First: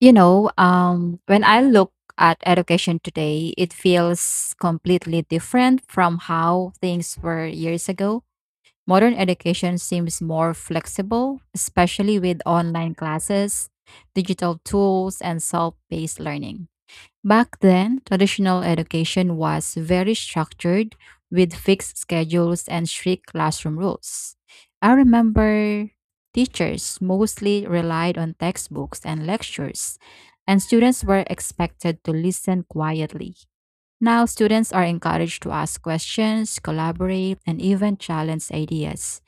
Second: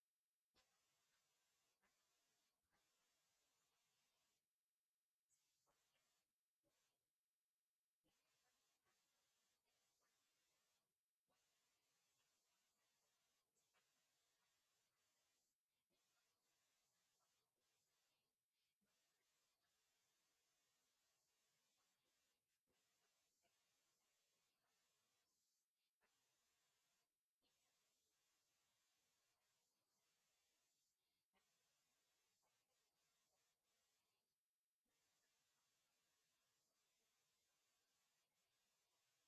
When I look at education today, it feels completely different from how things were years ago. Modern education seems more flexible, especially with online classes, digital tools, and self paced learning. Back then, traditional education was very structured with fixed schedules and strict classroom rules. I remember teachers mostly relied on textbooks and lectures, and students were expected to listen quietly. Now, students are encouraged to ask questions, collaborate, and even challenge ideas.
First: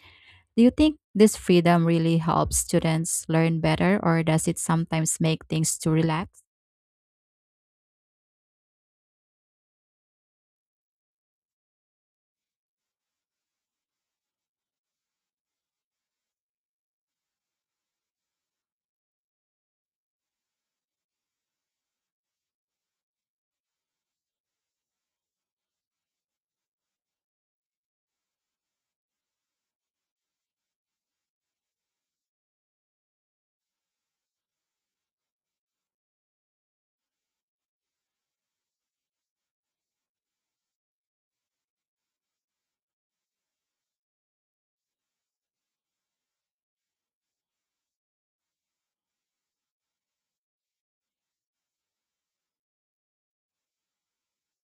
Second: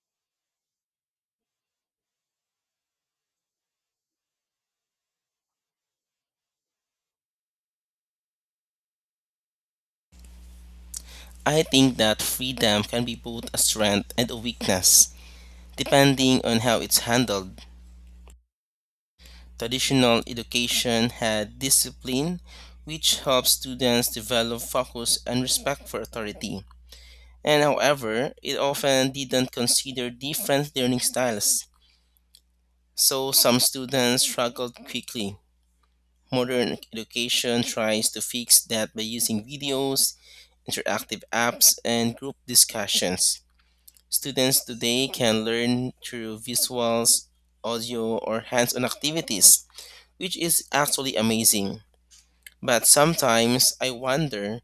Do you think this freedom really helps students learn better, or does it sometimes make things too relaxed? I think that freedom can be both a strength and a weakness, depending on how it's handled. Traditional education had discipline, which helps students develop focus and respect for authority. And however, it often didn't consider different learning styles, so some students struggled quickly. Modern education tries to fix that by using videos, interactive apps, and group discussions. Students today can learn through visuals, audio, or hands on activities, which is actually amazing. But sometimes I wonder,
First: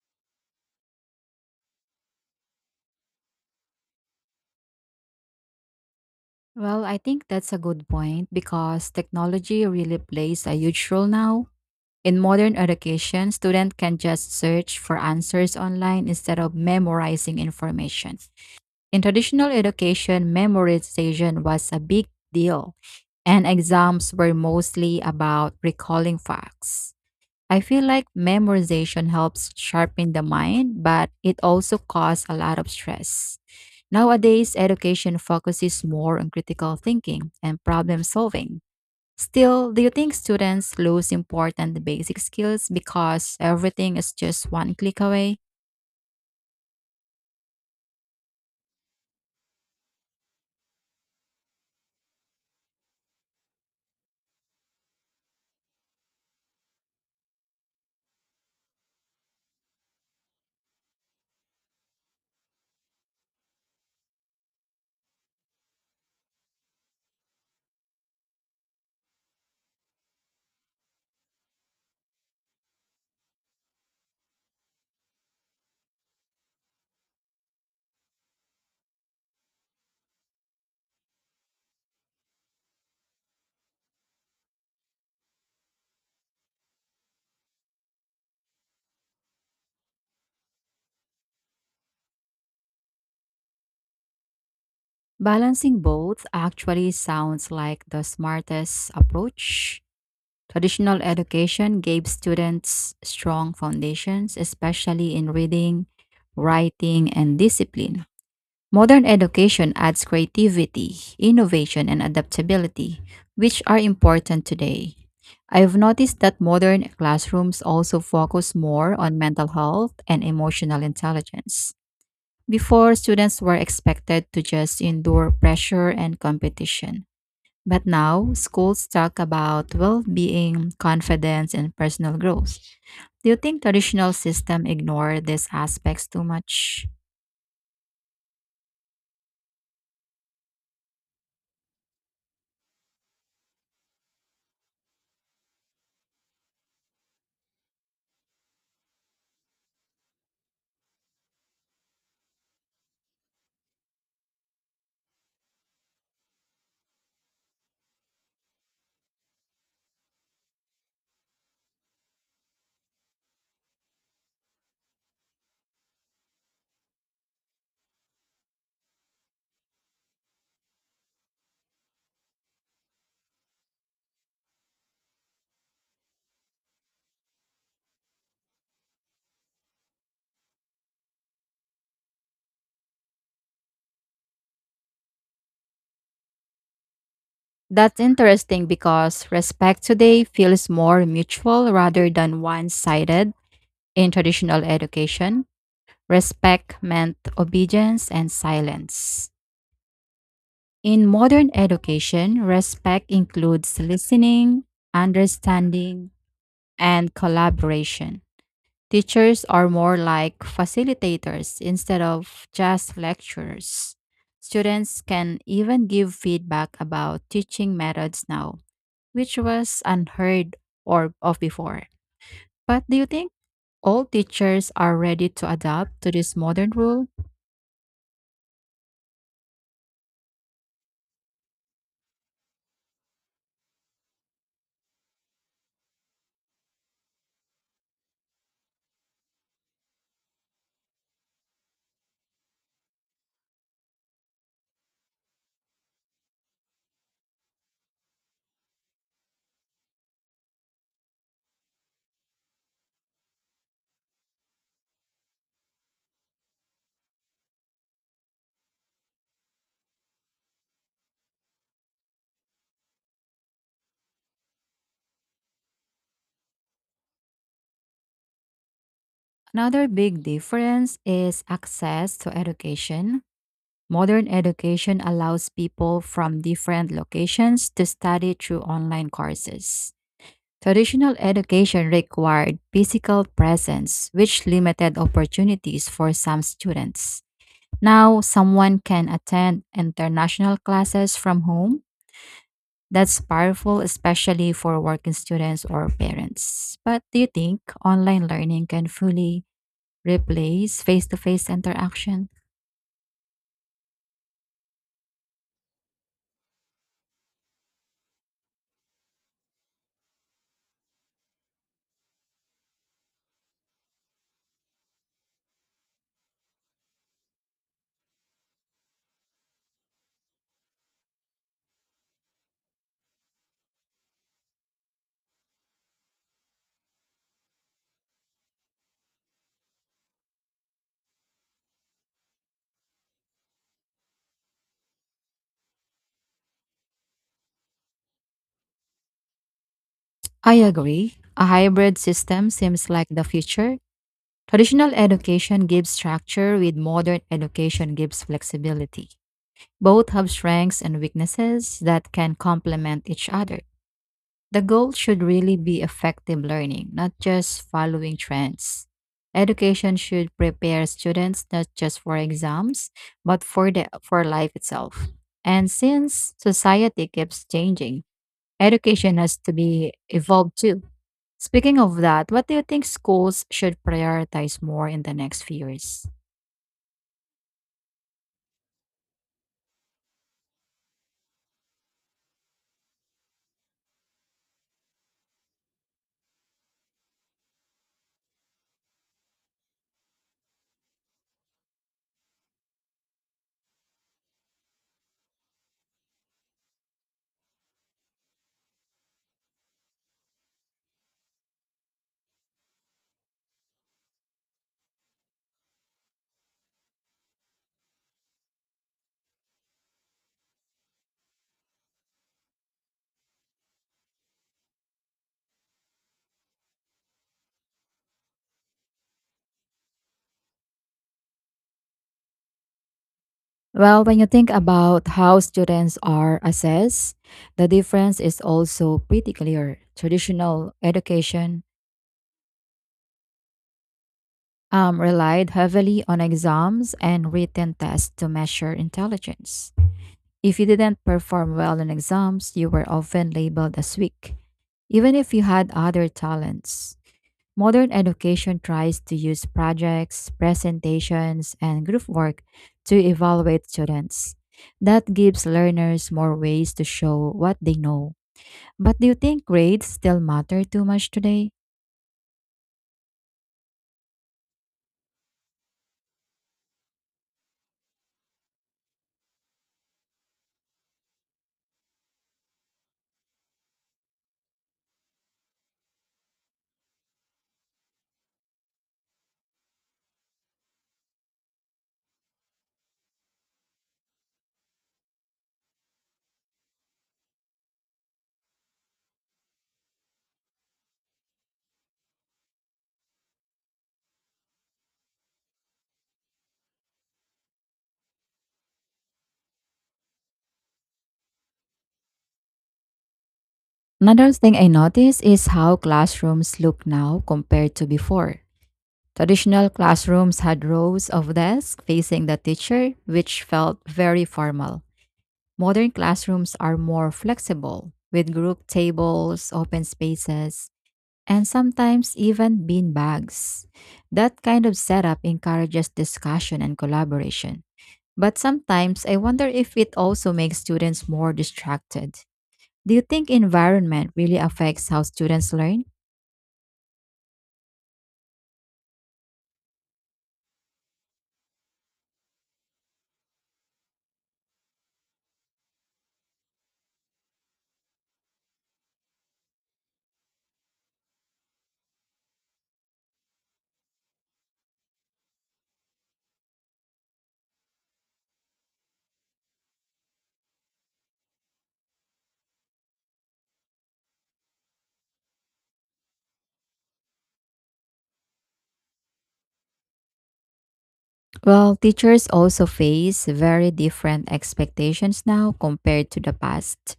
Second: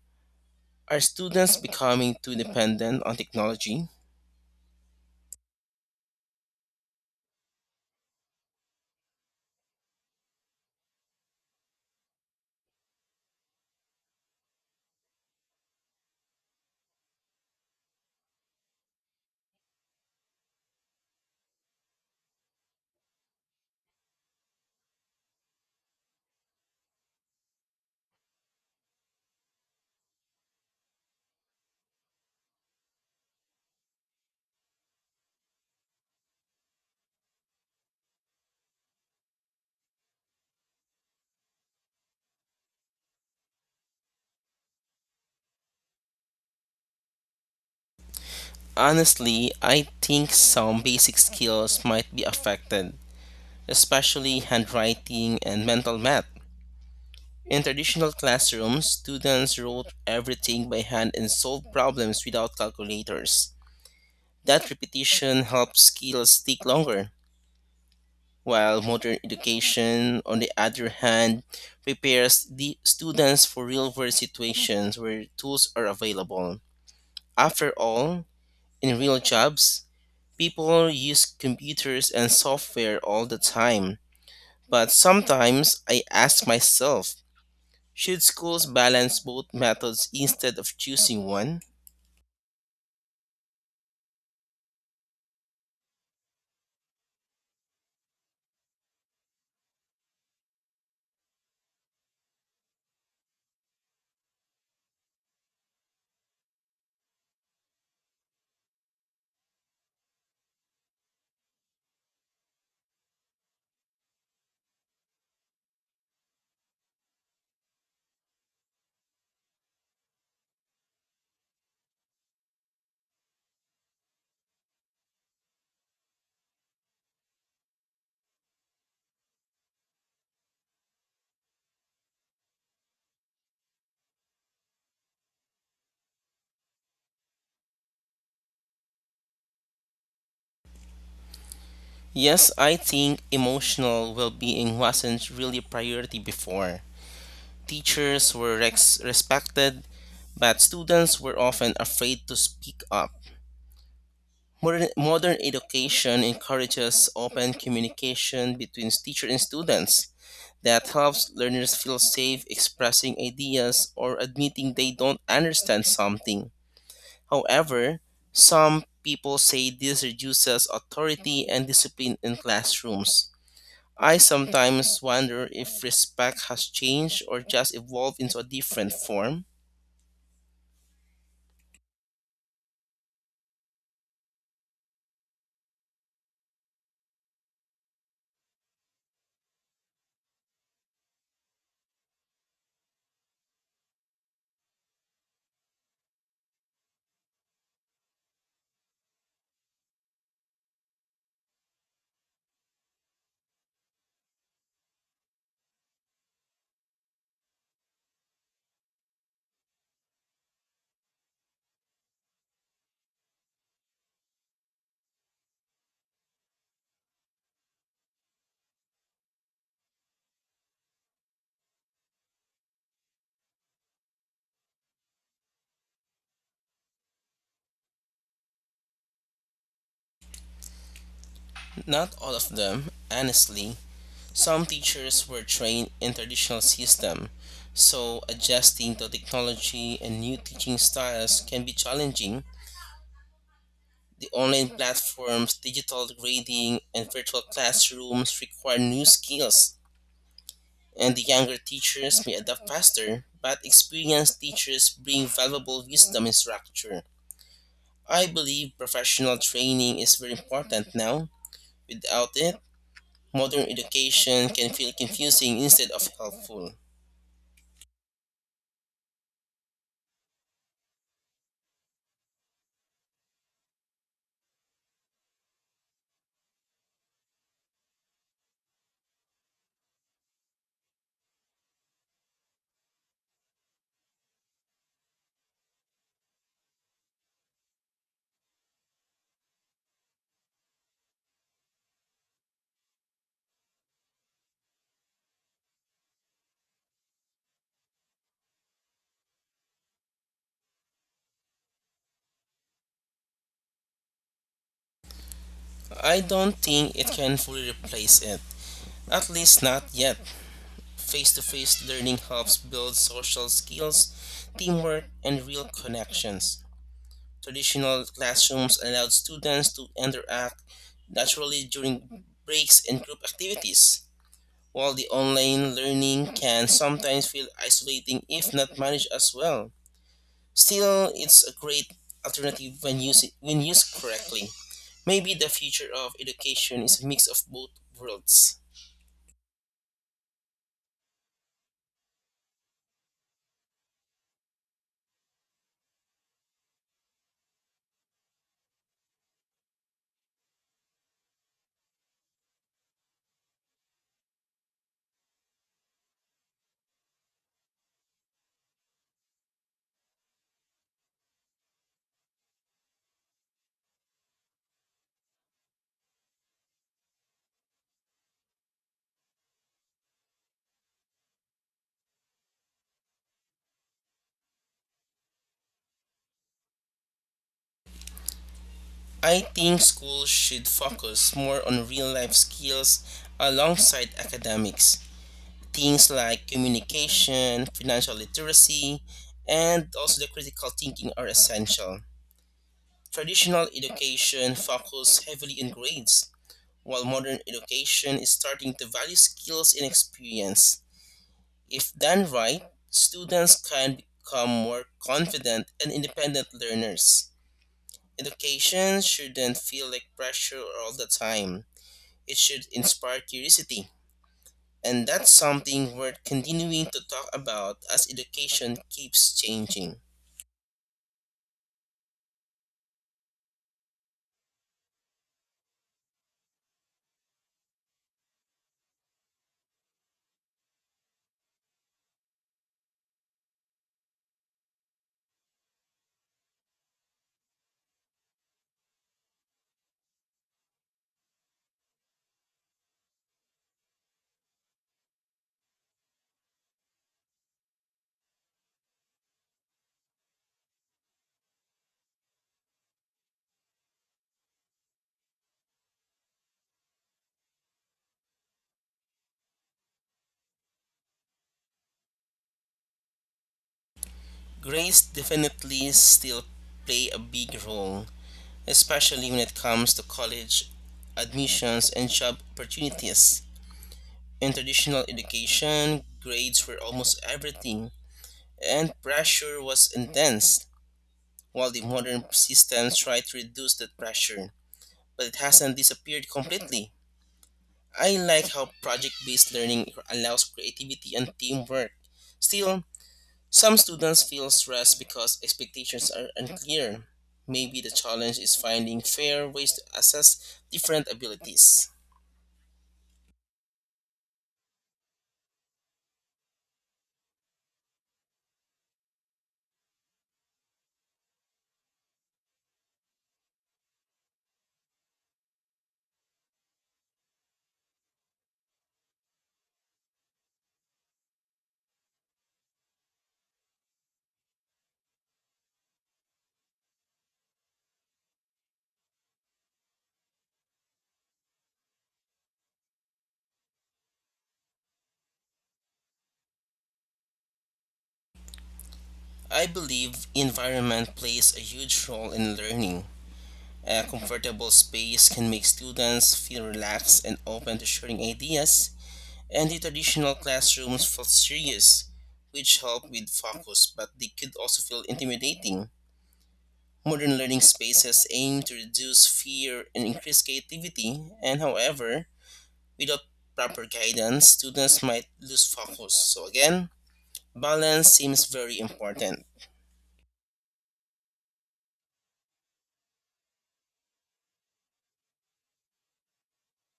are students becoming too dependent on technology? Well, I think that's a good point because technology really plays a huge role now. In modern education, students can just search for answers online instead of memorizing information. In traditional education, memorization was a big deal, and exams were mostly about recalling facts. I feel like memorization helps sharpen the mind, but it also causes a lot of stress. Nowadays, education focuses more on critical thinking and problem solving. Still, do you think students lose important basic skills because everything is just one click away? Honestly, I think some basic skills might be affected, especially handwriting and mental math. In traditional classrooms, students wrote everything by hand and solved problems without calculators. That repetition helps skills stick longer, while modern education, on the other hand, prepares the students for real world situations where tools are available. After all, in real jobs, people use computers and software all the time. But sometimes I ask myself, should schools balance both methods instead of choosing one? Balancing both actually sounds like the smartest approach. Traditional education gave students strong foundations, especially in reading, writing, and discipline. Modern education adds creativity, innovation, and adaptability, which are important today. I've noticed that modern classrooms also focus more on mental health and emotional intelligence. Before, students were expected to just endure pressure and competition. But now, schools talk about well being, confidence, and personal growth. Do you think traditional system ignore these aspects too much? Yes, I think emotional well being wasn't really a priority before. Teachers were respected, but students were often afraid to speak up. Modern education encourages open communication between teacher and students, that helps learners feel safe expressing ideas or admitting they don't understand something. However, some people say this reduces authority and discipline in classrooms. I sometimes wonder if respect has changed or just evolved into a different form. That's interesting because respect today feels more mutual rather than one sided in traditional education. Respect meant obedience and silence. In modern education, respect includes listening, understanding, and collaboration. Teachers are more like facilitators instead of just lecturers. Students can even give feedback about teaching methods now, which was unheard or of before. But do you think all teachers are ready to adapt to this modern rule? Not all of them, honestly. Some teachers were trained in traditional system, so adjusting to technology and new teaching styles can be challenging. The online platforms, digital grading, and virtual classrooms require new skills, and the younger teachers may adapt faster, but experienced teachers bring valuable wisdom and structure. I believe professional training is very important now. Without it, modern education can feel confusing instead of helpful. Another big difference is access to education. Modern education allows people from different locations to study through online courses. Traditional education required physical presence, which limited opportunities for some students. Now, someone can attend international classes from home. That's powerful, especially for working students or parents. But do you think online learning can fully replace face to face interaction? I don't think it can fully replace it, at least not yet. Face to face learning helps build social skills, teamwork, and real connections. Traditional classrooms allowed students to interact naturally during breaks and group activities, while the online learning can sometimes feel isolating if not managed as well. Still, it's a great alternative when used correctly. Maybe the future of education is a mix of both worlds. I agree. A hybrid system seems like the future. Traditional education gives structure, with modern education gives flexibility. Both have strengths and weaknesses that can complement each other. The goal should really be effective learning, not just following trends. Education should prepare students not just for exams, but for life itself. And since society keeps changing, education has to be evolved too. Speaking of that, what do you think schools should prioritize more in the next few years? I think schools should focus more on real life skills alongside academics. Things like communication, financial literacy, and also the critical thinking are essential. Traditional education focuses heavily on grades, while modern education is starting to value skills and experience. If done right, students can become more confident and independent learners. Education shouldn't feel like pressure all the time. It should inspire curiosity. And that's something worth continuing to talk about as education keeps changing. Well, when you think about how students are assessed, the difference is also pretty clear. Traditional education relied heavily on exams and written tests to measure intelligence. If you didn't perform well in exams, you were often labeled as weak, even if you had other talents. Modern education tries to use projects, presentations, and group work to evaluate students. That gives learners more ways to show what they know. But do you think grades still matter too much today? Grades definitely still play a big role, especially when it comes to college admissions and job opportunities. In traditional education, grades were almost everything, and pressure was intense, while the modern systems try to reduce that pressure, but it hasn't disappeared completely. I like how project based learning allows creativity and teamwork. Still, some students feel stressed because expectations are unclear. Maybe the challenge is finding fair ways to assess different abilities. Another thing I notice is how classrooms look now compared to before. Traditional classrooms had rows of desks facing the teacher, which felt very formal. Modern classrooms are more flexible, with group tables, open spaces, and sometimes even bean bags. That kind of setup encourages discussion and collaboration. But sometimes I wonder if it also makes students more distracted. Do you think environment really affects how students learn? I believe environment plays a huge role in learning. A comfortable space can make students feel relaxed and open to sharing ideas, and the traditional classrooms felt serious, which helped with focus, but they could also feel intimidating. Modern learning spaces aim to reduce fear and increase creativity, and however, without proper guidance, students might lose focus. So, again, balance seems very important. Well, teachers also face very different expectations now compared to the past.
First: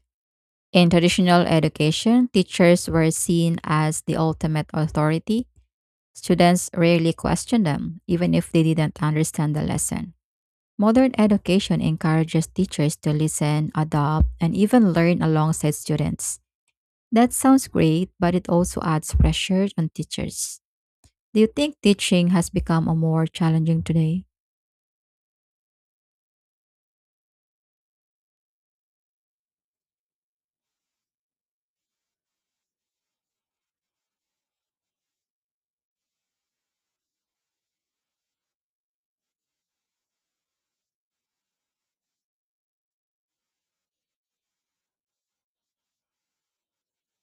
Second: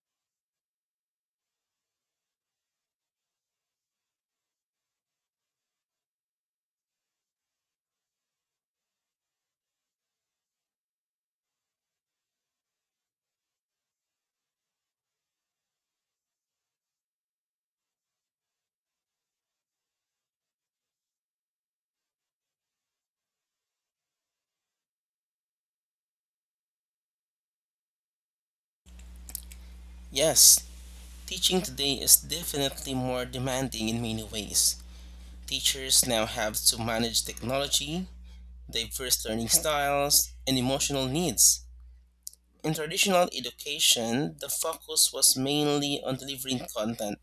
In traditional education, teachers were seen as the ultimate authority. Students rarely questioned them, even if they didn't understand the lesson. Modern education encourages teachers to listen, adopt, and even learn alongside students. That sounds great, but it also adds pressure on teachers. Do you think teaching has become a more challenging today? Yes, teaching today is definitely more demanding in many ways. Teachers now have to manage technology, diverse learning styles, and emotional needs. In traditional education, the focus was mainly on delivering content.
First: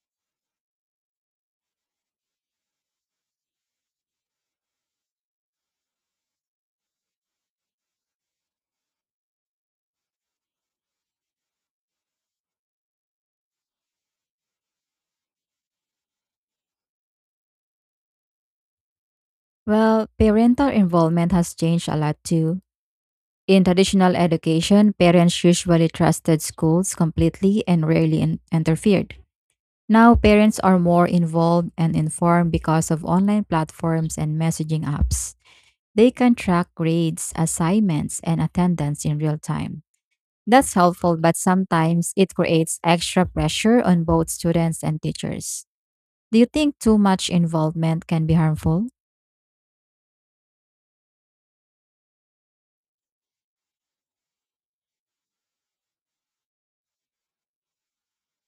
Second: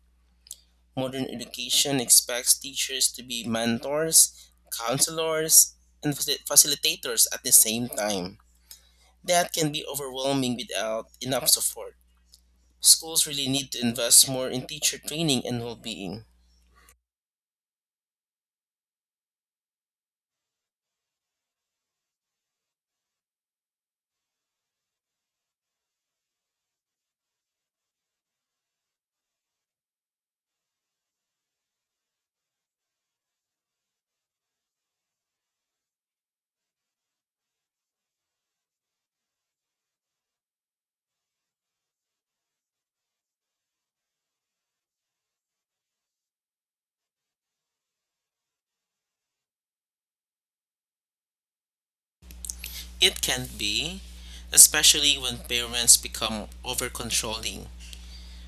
Modern education expects teachers to be mentors, counselors, and facilitators at the same time. That can be overwhelming without enough support. Schools really need to invest more in teacher training and well being. Well, parental involvement has changed a lot too. In traditional education, parents usually trusted schools completely and rarely interfered. Now, parents are more involved and informed because of online platforms and messaging apps. They can track grades, assignments, and attendance in real time. That's helpful, but sometimes it creates extra pressure on both students and teachers. Do you think too much involvement can be harmful? It can be, especially when parents become over controlling.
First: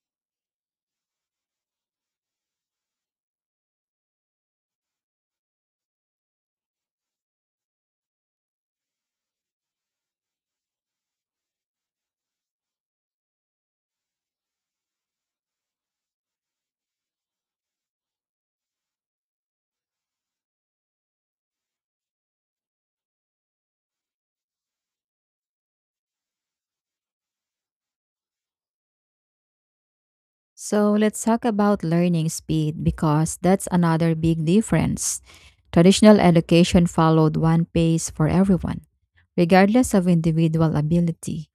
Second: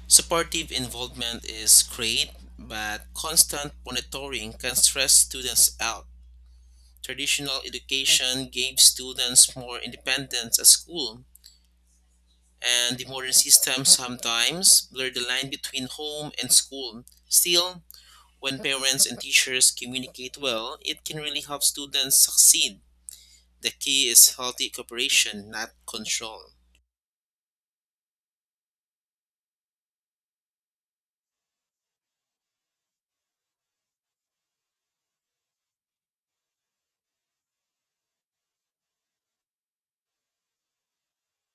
Supportive involvement is great, but constant monitoring can stress students out. Traditional education gave students more independence at school, and the modern system sometimes blur the line between home and school. Still, when parents and teachers communicate well, it can really help students succeed. The key is healthy cooperation, not control. So let's talk about learning speed because that's another big difference. Traditional education followed one pace for everyone, regardless of individual ability.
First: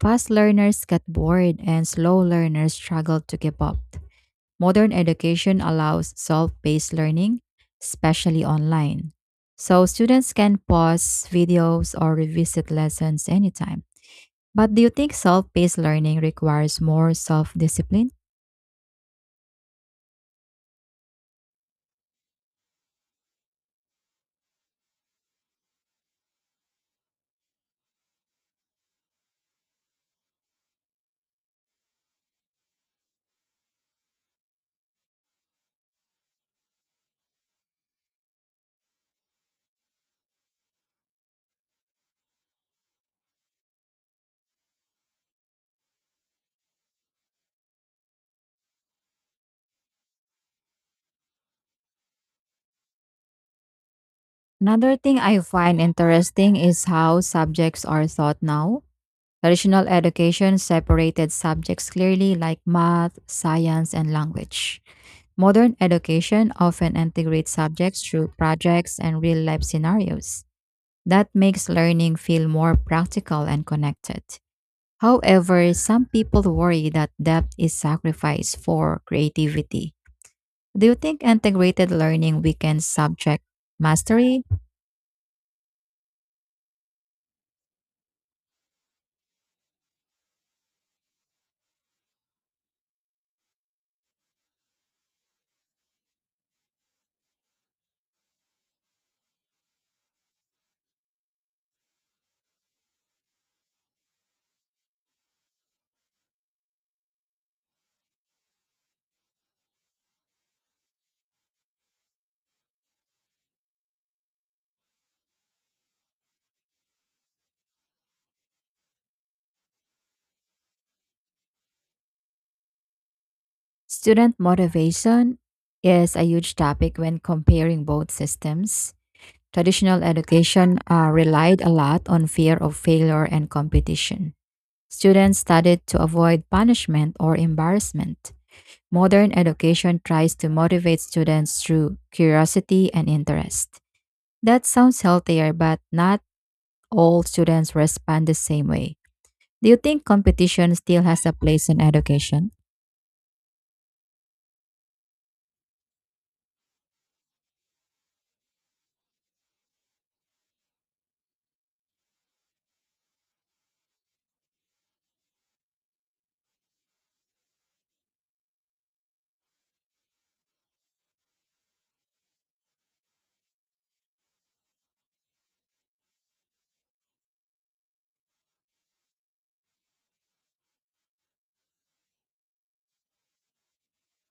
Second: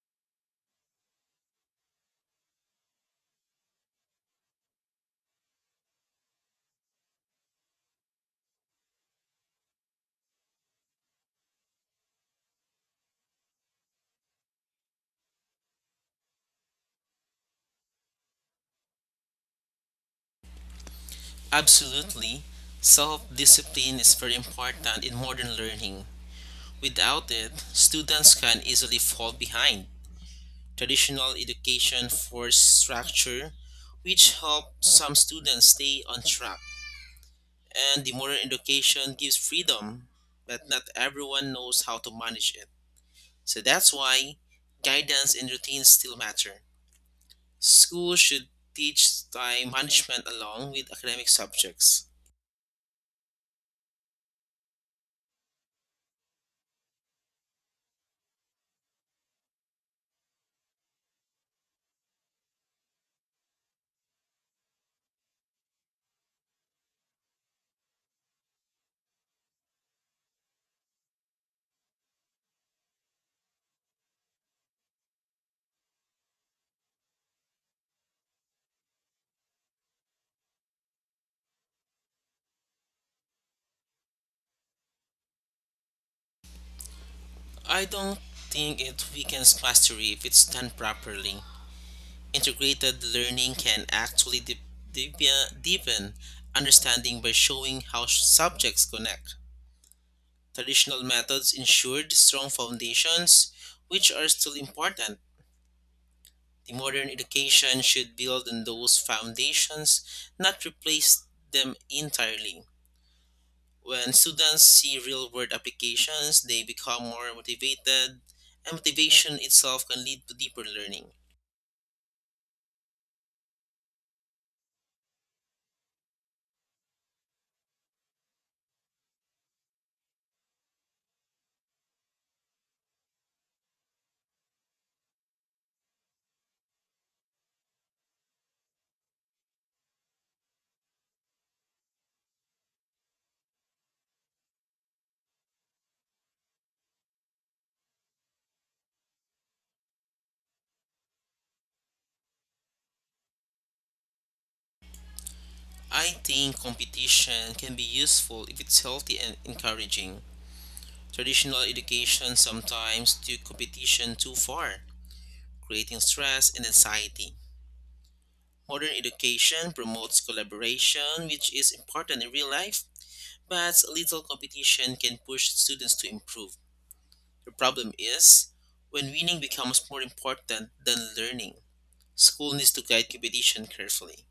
Fast learners get bored and slow learners struggle to keep up. Modern education allows self paced learning, especially online. So students can pause videos or revisit lessons anytime. But do you think self paced learning requires more self discipline? Absolutely. Self discipline is very important in modern learning. Without it, students can easily fall behind. Traditional education forced structure, which helped some students stay on track. And the modern education gives freedom, but not everyone knows how to manage it. So that's why guidance and routines still matter. Schools should teach time management along with academic subjects. Another thing I find interesting is how subjects are taught now. Traditional education separated subjects clearly like math, science, and language. Modern education often integrates subjects through projects and real life scenarios. That makes learning feel more practical and connected. However, some people worry that depth is sacrificed for creativity. Do you think integrated learning weakens subject mastery? I don't think it weakens mastery if it's done properly. Integrated learning can actually deepen understanding by showing how subjects connect. Traditional methods ensured strong foundations, which are still important. The modern education should build on those foundations, not replace them entirely. When students see real world applications, they become more motivated, and motivation itself can lead to deeper learning. Student motivation is a huge topic when comparing both systems. Traditional education relied a lot on fear of failure and competition. Students studied to avoid punishment or embarrassment. Modern education tries to motivate students through curiosity and interest. That sounds healthier, but not all students respond the same way. Do you think competition still has a place in education? I think competition can be useful if it's healthy and encouraging. Traditional education sometimes took competition too far, creating stress and anxiety. Modern education promotes collaboration, which is important in real life, but little competition can push students to improve. The problem is when winning becomes more important than learning. School needs to guide competition carefully.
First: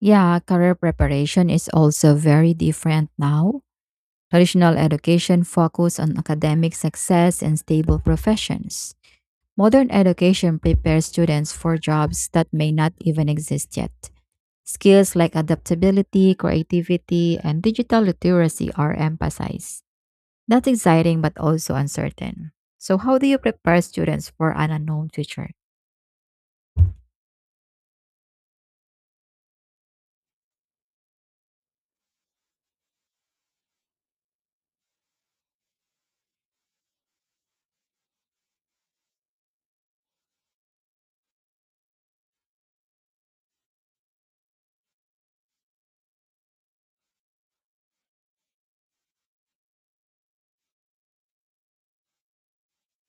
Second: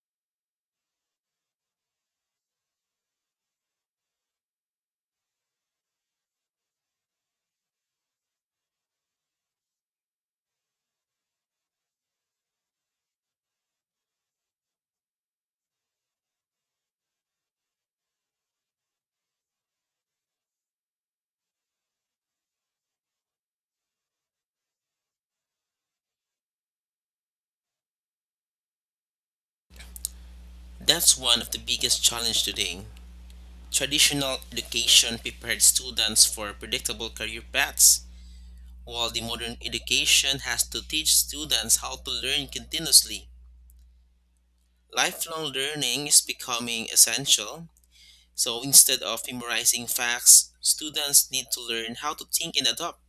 Yeah, career preparation is also very different now. Traditional education focuses on academic success and stable professions. Modern education prepares students for jobs that may not even exist yet. Skills like adaptability, creativity, and digital literacy are emphasized. That's exciting but also uncertain. So, how do you prepare students for an unknown future? That's one of the biggest challenges today. Traditional education prepared students for predictable career paths, while the modern education has to teach students how to learn continuously. Lifelong learning is becoming essential, so instead of memorizing facts, students need to learn how to think and adapt.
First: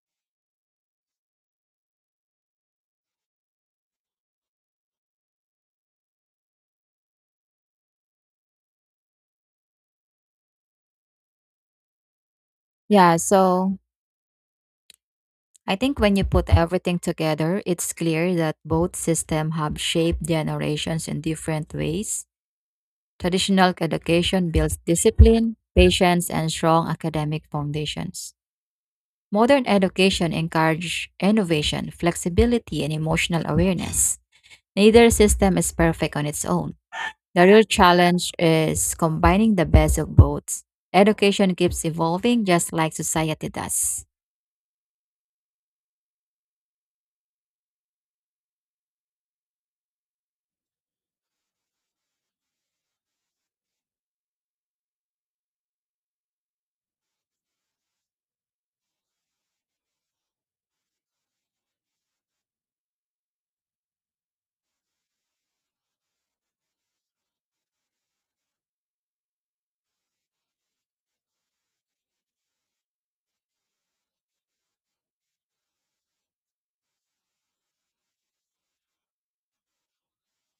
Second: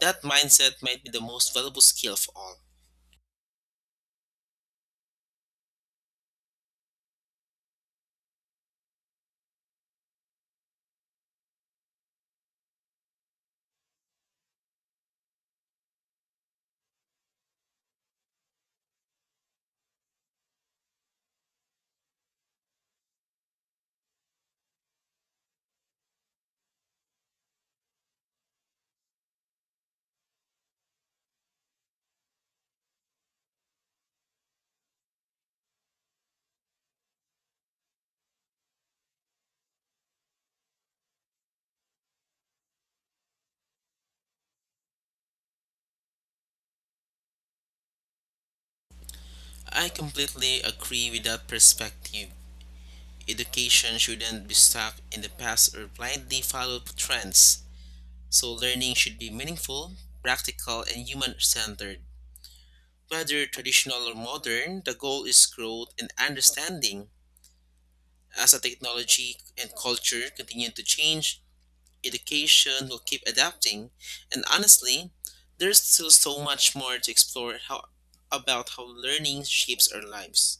That mindset might be the most valuable skill of all. Yeah, so I think when you put everything together, it's clear that both systems have shaped generations in different ways. Traditional education builds discipline, patience, and strong academic foundations. Modern education encourages innovation, flexibility, and emotional awareness. Neither system is perfect on its own. The real challenge is combining the best of both. Education keeps evolving just like society does. I completely agree with that perspective. Education shouldn't be stuck in the past or blindly follow trends. So learning should be meaningful, practical, and human centered. Whether traditional or modern, the goal is growth and understanding. As a technology and culture continue to change, education will keep adapting, and honestly, there's still so much more to explore how, about how learning shapes our lives.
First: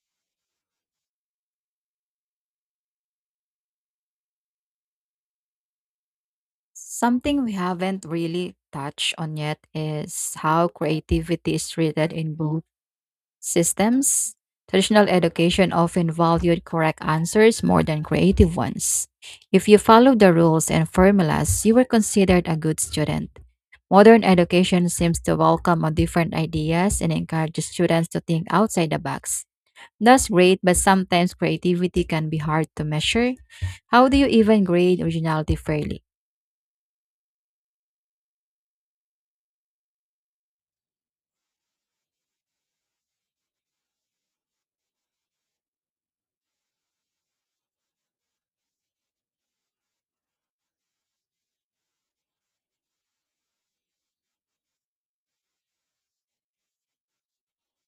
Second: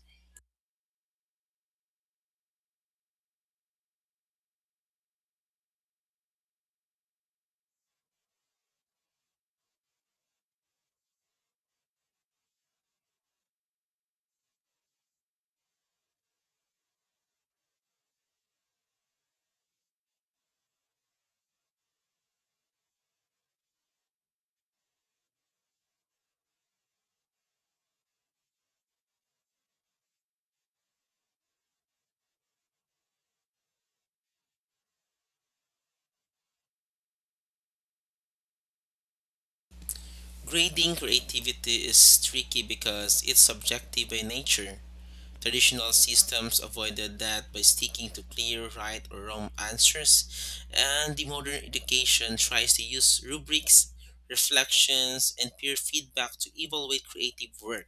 Something we haven't really touched on yet is how creativity is treated in both systems. Traditional education often valued correct answers more than creative ones. If you followed the rules and formulas, you were considered a good student. Modern education seems to welcome on different ideas and encourages students to think outside the box. That's great, but sometimes creativity can be hard to measure. How do you even grade originality fairly? Grading creativity is tricky because it's subjective by nature. Traditional systems avoided that by sticking to clear right or wrong answers, and the modern education tries to use rubrics, reflections, and peer feedback to evaluate creative work.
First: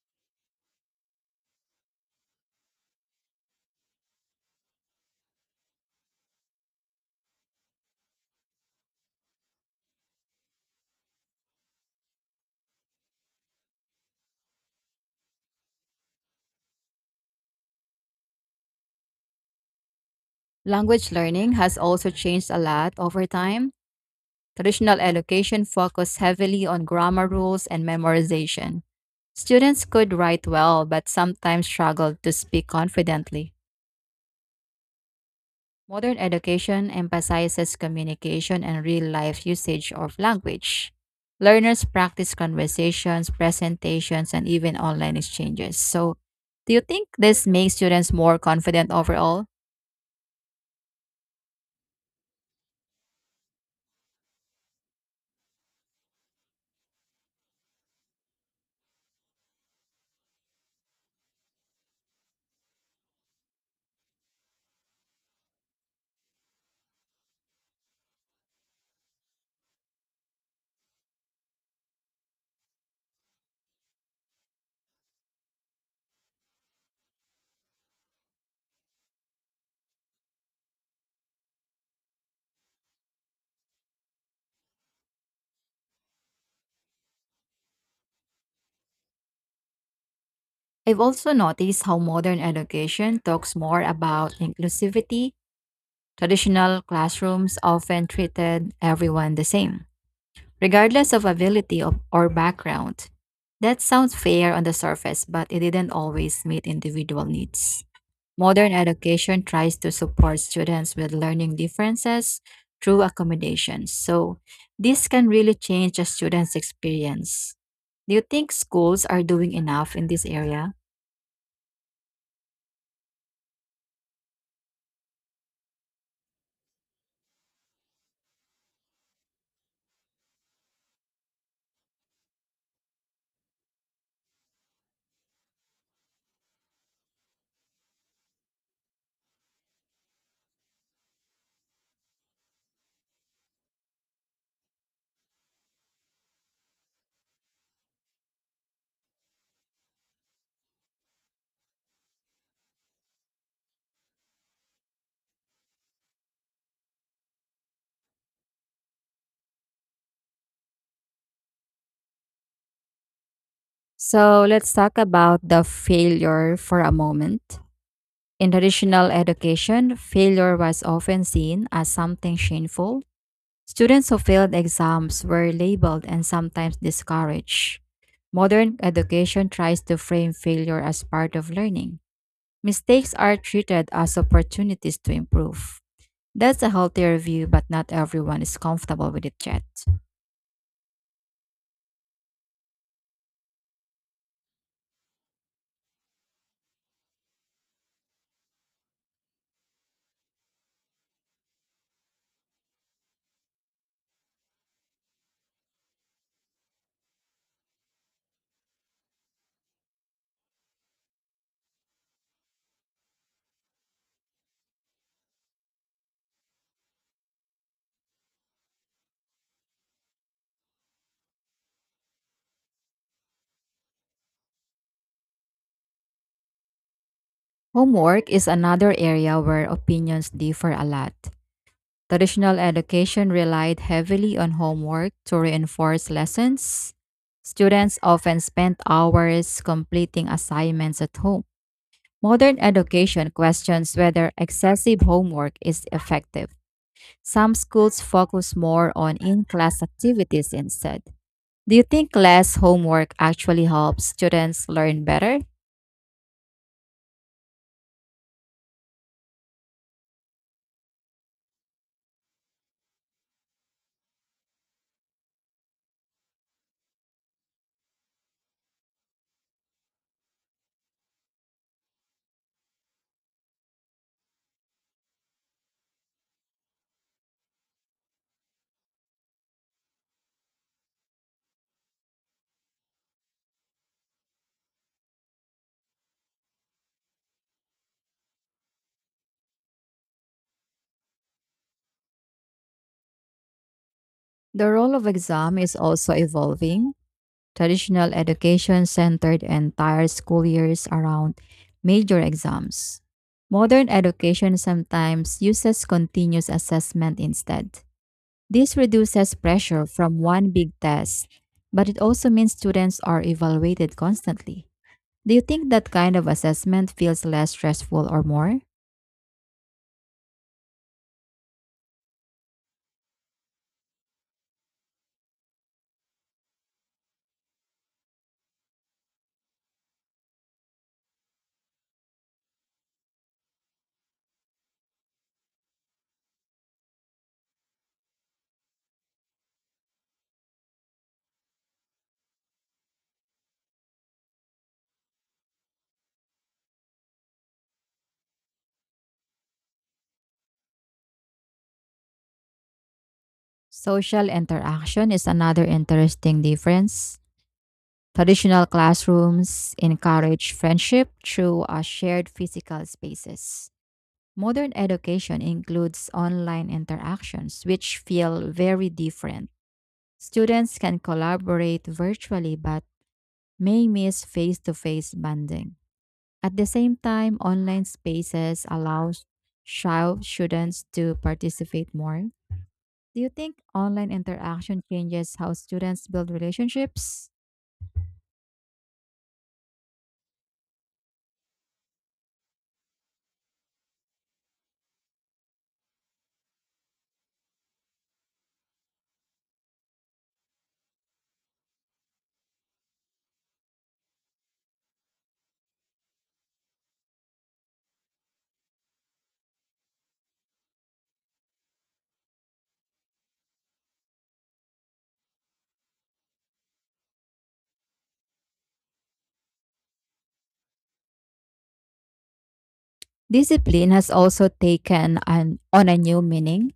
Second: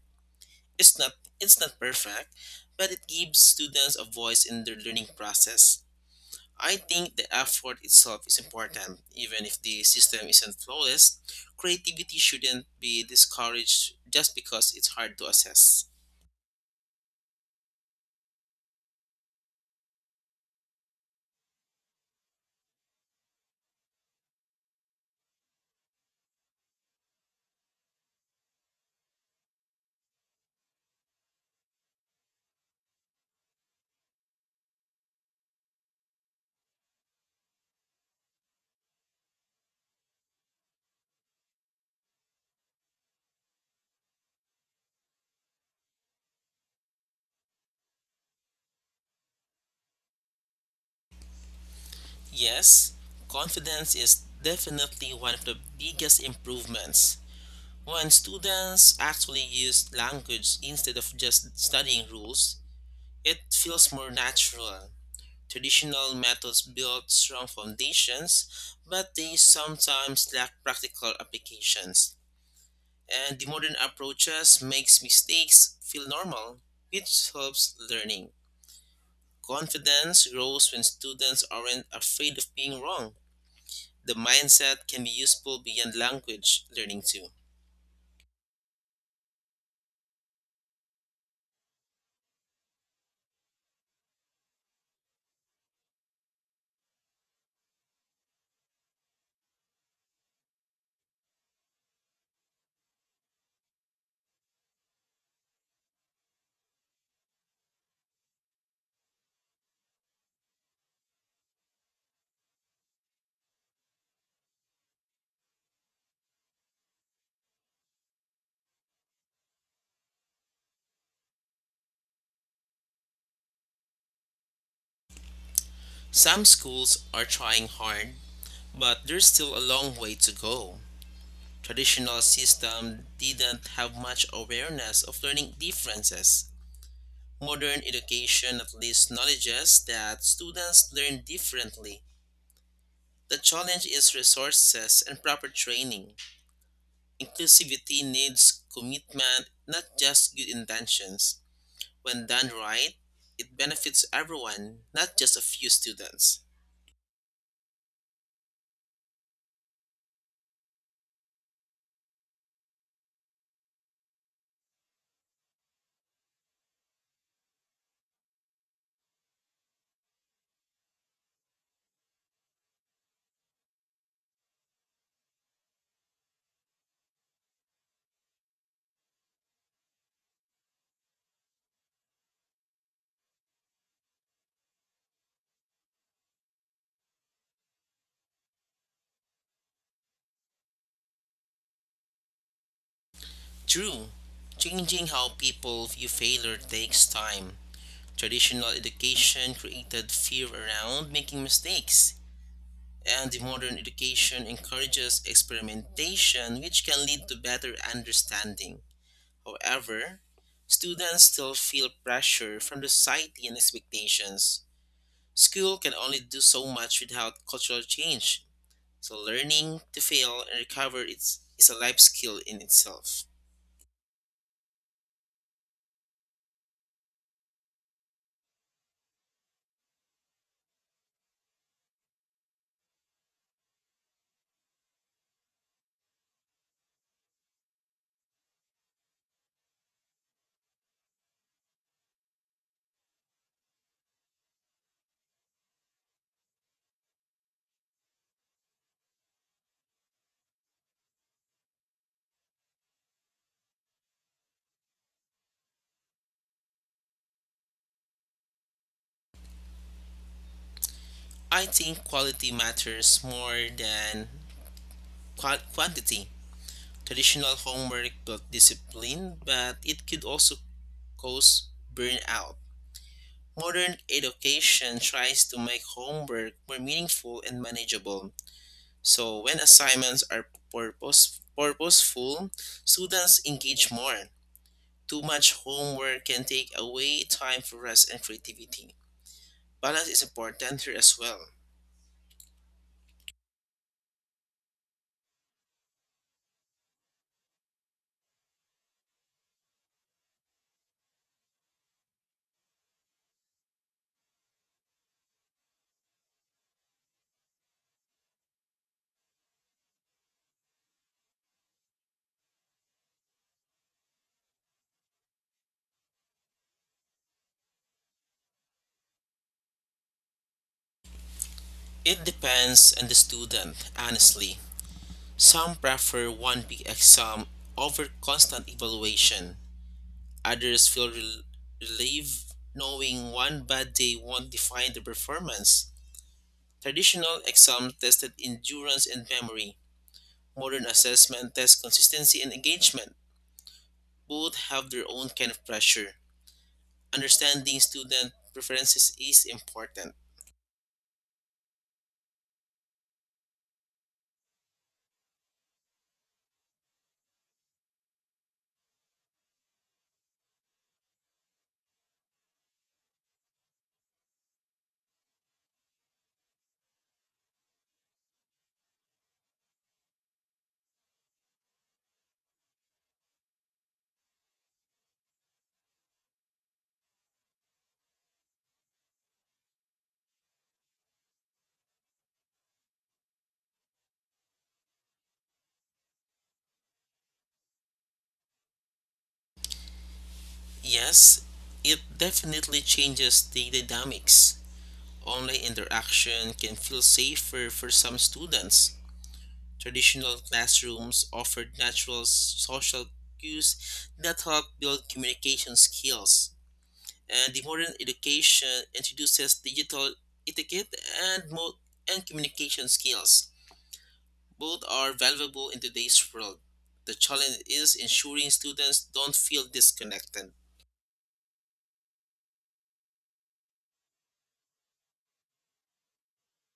It's not it's not perfect, but it gives students a voice in their learning process. I think the effort itself is important, even if the system isn't flawless. Creativity shouldn't be discouraged just because it's hard to assess. Language learning has also changed a lot over time. Traditional education focused heavily on grammar rules and memorization. Students could write well, but sometimes struggled to speak confidently. Modern education emphasizes communication and real life usage of language. Learners practice conversations, presentations, and even online exchanges. So, do you think this makes students more confident overall? Yes, confidence is definitely one of the biggest improvements. When students actually use language instead of just studying rules, it feels more natural. Traditional methods build strong foundations, but they sometimes lack practical applications. And the modern approaches makes mistakes feel normal, which helps learning. Confidence grows when students aren't afraid of being wrong. The mindset can be useful beyond language learning too. I've also noticed how modern education talks more about inclusivity. Traditional classrooms often treated everyone the same, regardless of ability or background. That sounds fair on the surface, but it didn't always meet individual needs. Modern education tries to support students with learning differences through accommodations. So, this can really change a student's experience. Do you think schools are doing enough in this area? Some schools are trying hard, but there's still a long way to go. Traditional system didn't have much awareness of learning differences. Modern education at least acknowledges that students learn differently. The challenge is resources and proper training. Inclusivity needs commitment, not just good intentions. When done right, it benefits everyone, not just a few students. So, let's talk about the failure for a moment. In traditional education, failure was often seen as something shameful. Students who failed exams were labeled and sometimes discouraged. Modern education tries to frame failure as part of learning. Mistakes are treated as opportunities to improve. That's a healthier view, but not everyone is comfortable with it yet. True, changing how people view failure takes time. Traditional education created fear around making mistakes, and the modern education encourages experimentation, which can lead to better understanding. However, students still feel pressure from society and expectations. School can only do so much without cultural change, so learning to fail and recover is a life skill in itself. Homework is another area where opinions differ a lot. Traditional education relied heavily on homework to reinforce lessons. Students often spent hours completing assignments at home. Modern education questions whether excessive homework is effective. Some schools focus more on in class activities instead. Do you think less homework actually helps students learn better? I think quality matters more than quantity. Traditional homework built discipline, but it could also cause burnout. Modern education tries to make homework more meaningful and manageable. So, when assignments are purposeful, students engage more. Too much homework can take away time for rest and creativity. Balance is important here as well. The role of exam is also evolving. Traditional education centered entire school years around major exams. Modern education sometimes uses continuous assessment instead. This reduces pressure from one big test, but it also means students are evaluated constantly. Do you think that kind of assessment feels less stressful or more? It depends on the student, honestly. Some prefer one big exam over constant evaluation. Others feel relieved knowing one bad day won't define their performance. Traditional exams tested endurance and memory. Modern assessment tests consistency and engagement. Both have their own kind of pressure. Understanding student preferences is important. Social interaction is another interesting difference. Traditional classrooms encourage friendship through a shared physical spaces. Modern education includes online interactions, which feel very different. Students can collaborate virtually but may miss face to face bonding. At the same time, online spaces allows shy students to participate more do you think online interaction changes how students build relationships? Yes, it definitely changes the dynamics. Online interaction can feel safer for some students. Traditional classrooms offered natural social cues that help build communication skills. And the modern education introduces digital etiquette and, mo- and communication skills. Both are valuable in today's world. The challenge is ensuring students don't feel disconnected. Discipline has also taken on a new meaning.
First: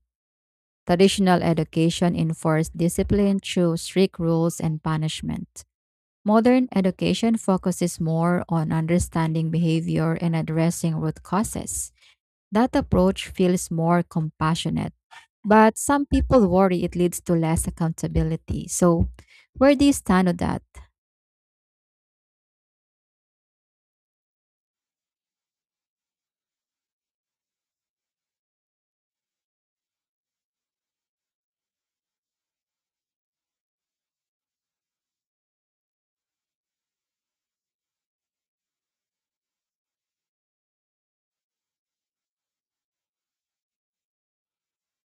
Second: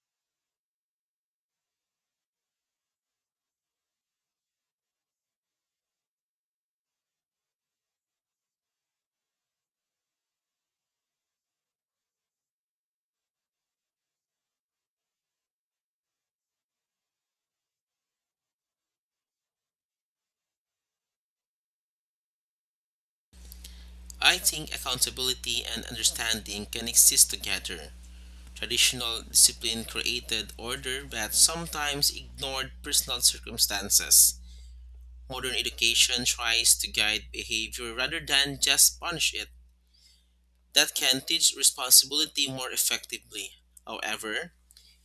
Traditional education enforced discipline through strict rules and punishment. Modern education focuses more on understanding behavior and addressing root causes. That approach feels more compassionate, but some people worry it leads to less accountability. So, where do you stand on that? I think accountability and understanding can exist together. Traditional discipline created order but sometimes ignored personal circumstances. Modern education tries to guide behavior rather than just punish it. That can teach responsibility more effectively. However,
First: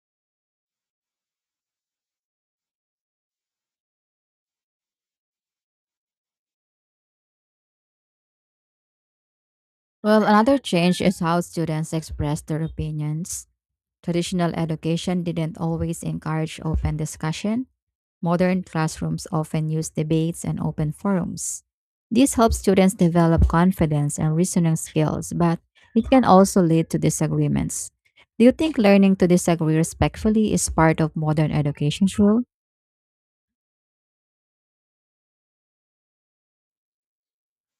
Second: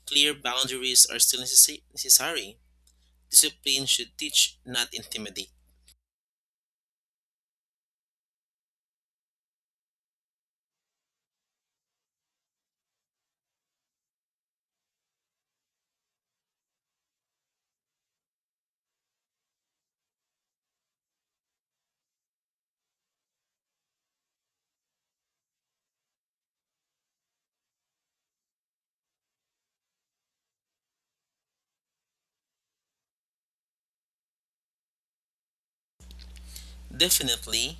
clear boundaries are still necessary. Discipline should teach, not intimidate. Well, another change is how students express their opinions. Traditional education didn't always encourage open discussion. Modern classrooms often use debates and open forums. This helps students develop confidence and reasoning skills, but it can also lead to disagreements. Do you think learning to disagree respectfully is part of modern education, Shul? Definitely,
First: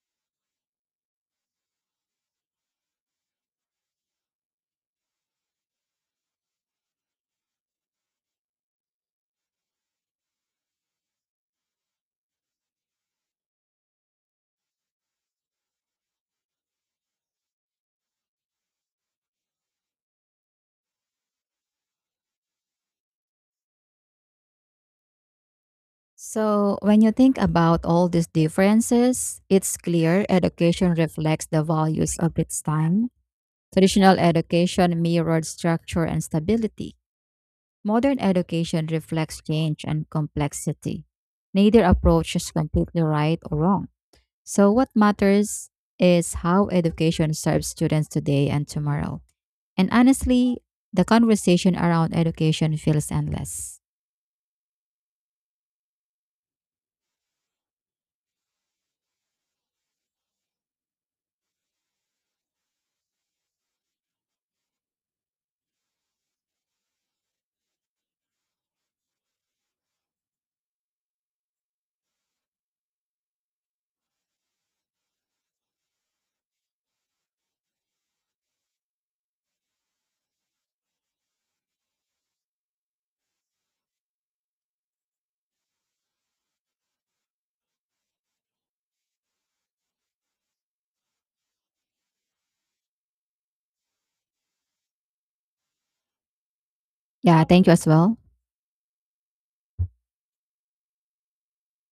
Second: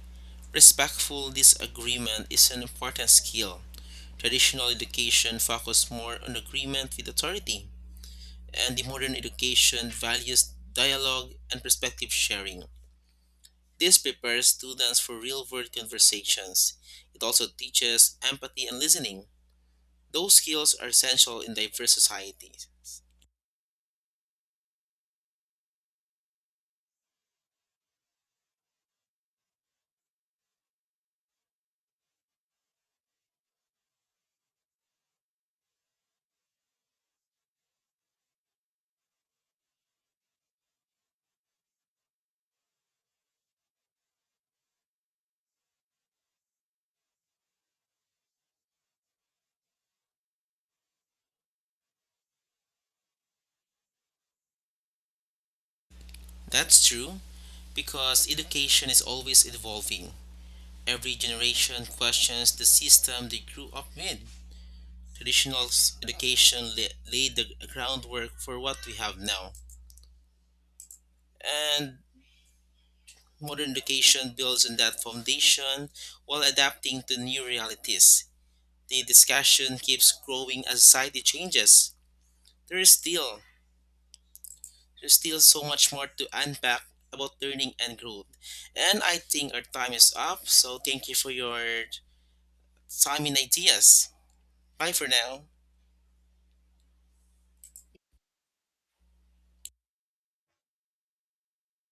respectful disagreement is an important skill. Traditional education focused more on agreement with authority, and the modern education values dialogue and perspective sharing. This prepares students for real world conversations. It also teaches empathy and listening. Those skills are essential in diverse societies. So, when you think about all these differences, it's clear education reflects the values of its time. Traditional education mirrored structure and stability. Modern education reflects change and complexity. Neither approach is completely right or wrong. So, what matters is how education serves students today and tomorrow. And honestly, the conversation around education feels endless. That's true, because education is always evolving. Every generation questions the system they grew up with. Traditional education laid the groundwork for what we have now, and modern education builds on that foundation while adapting to new realities. The discussion keeps growing as society changes. There is still There's still so much more to unpack about learning and growth. And I think our time is up, so thank you for your time and ideas. Bye for now. Yeah, thank you as well.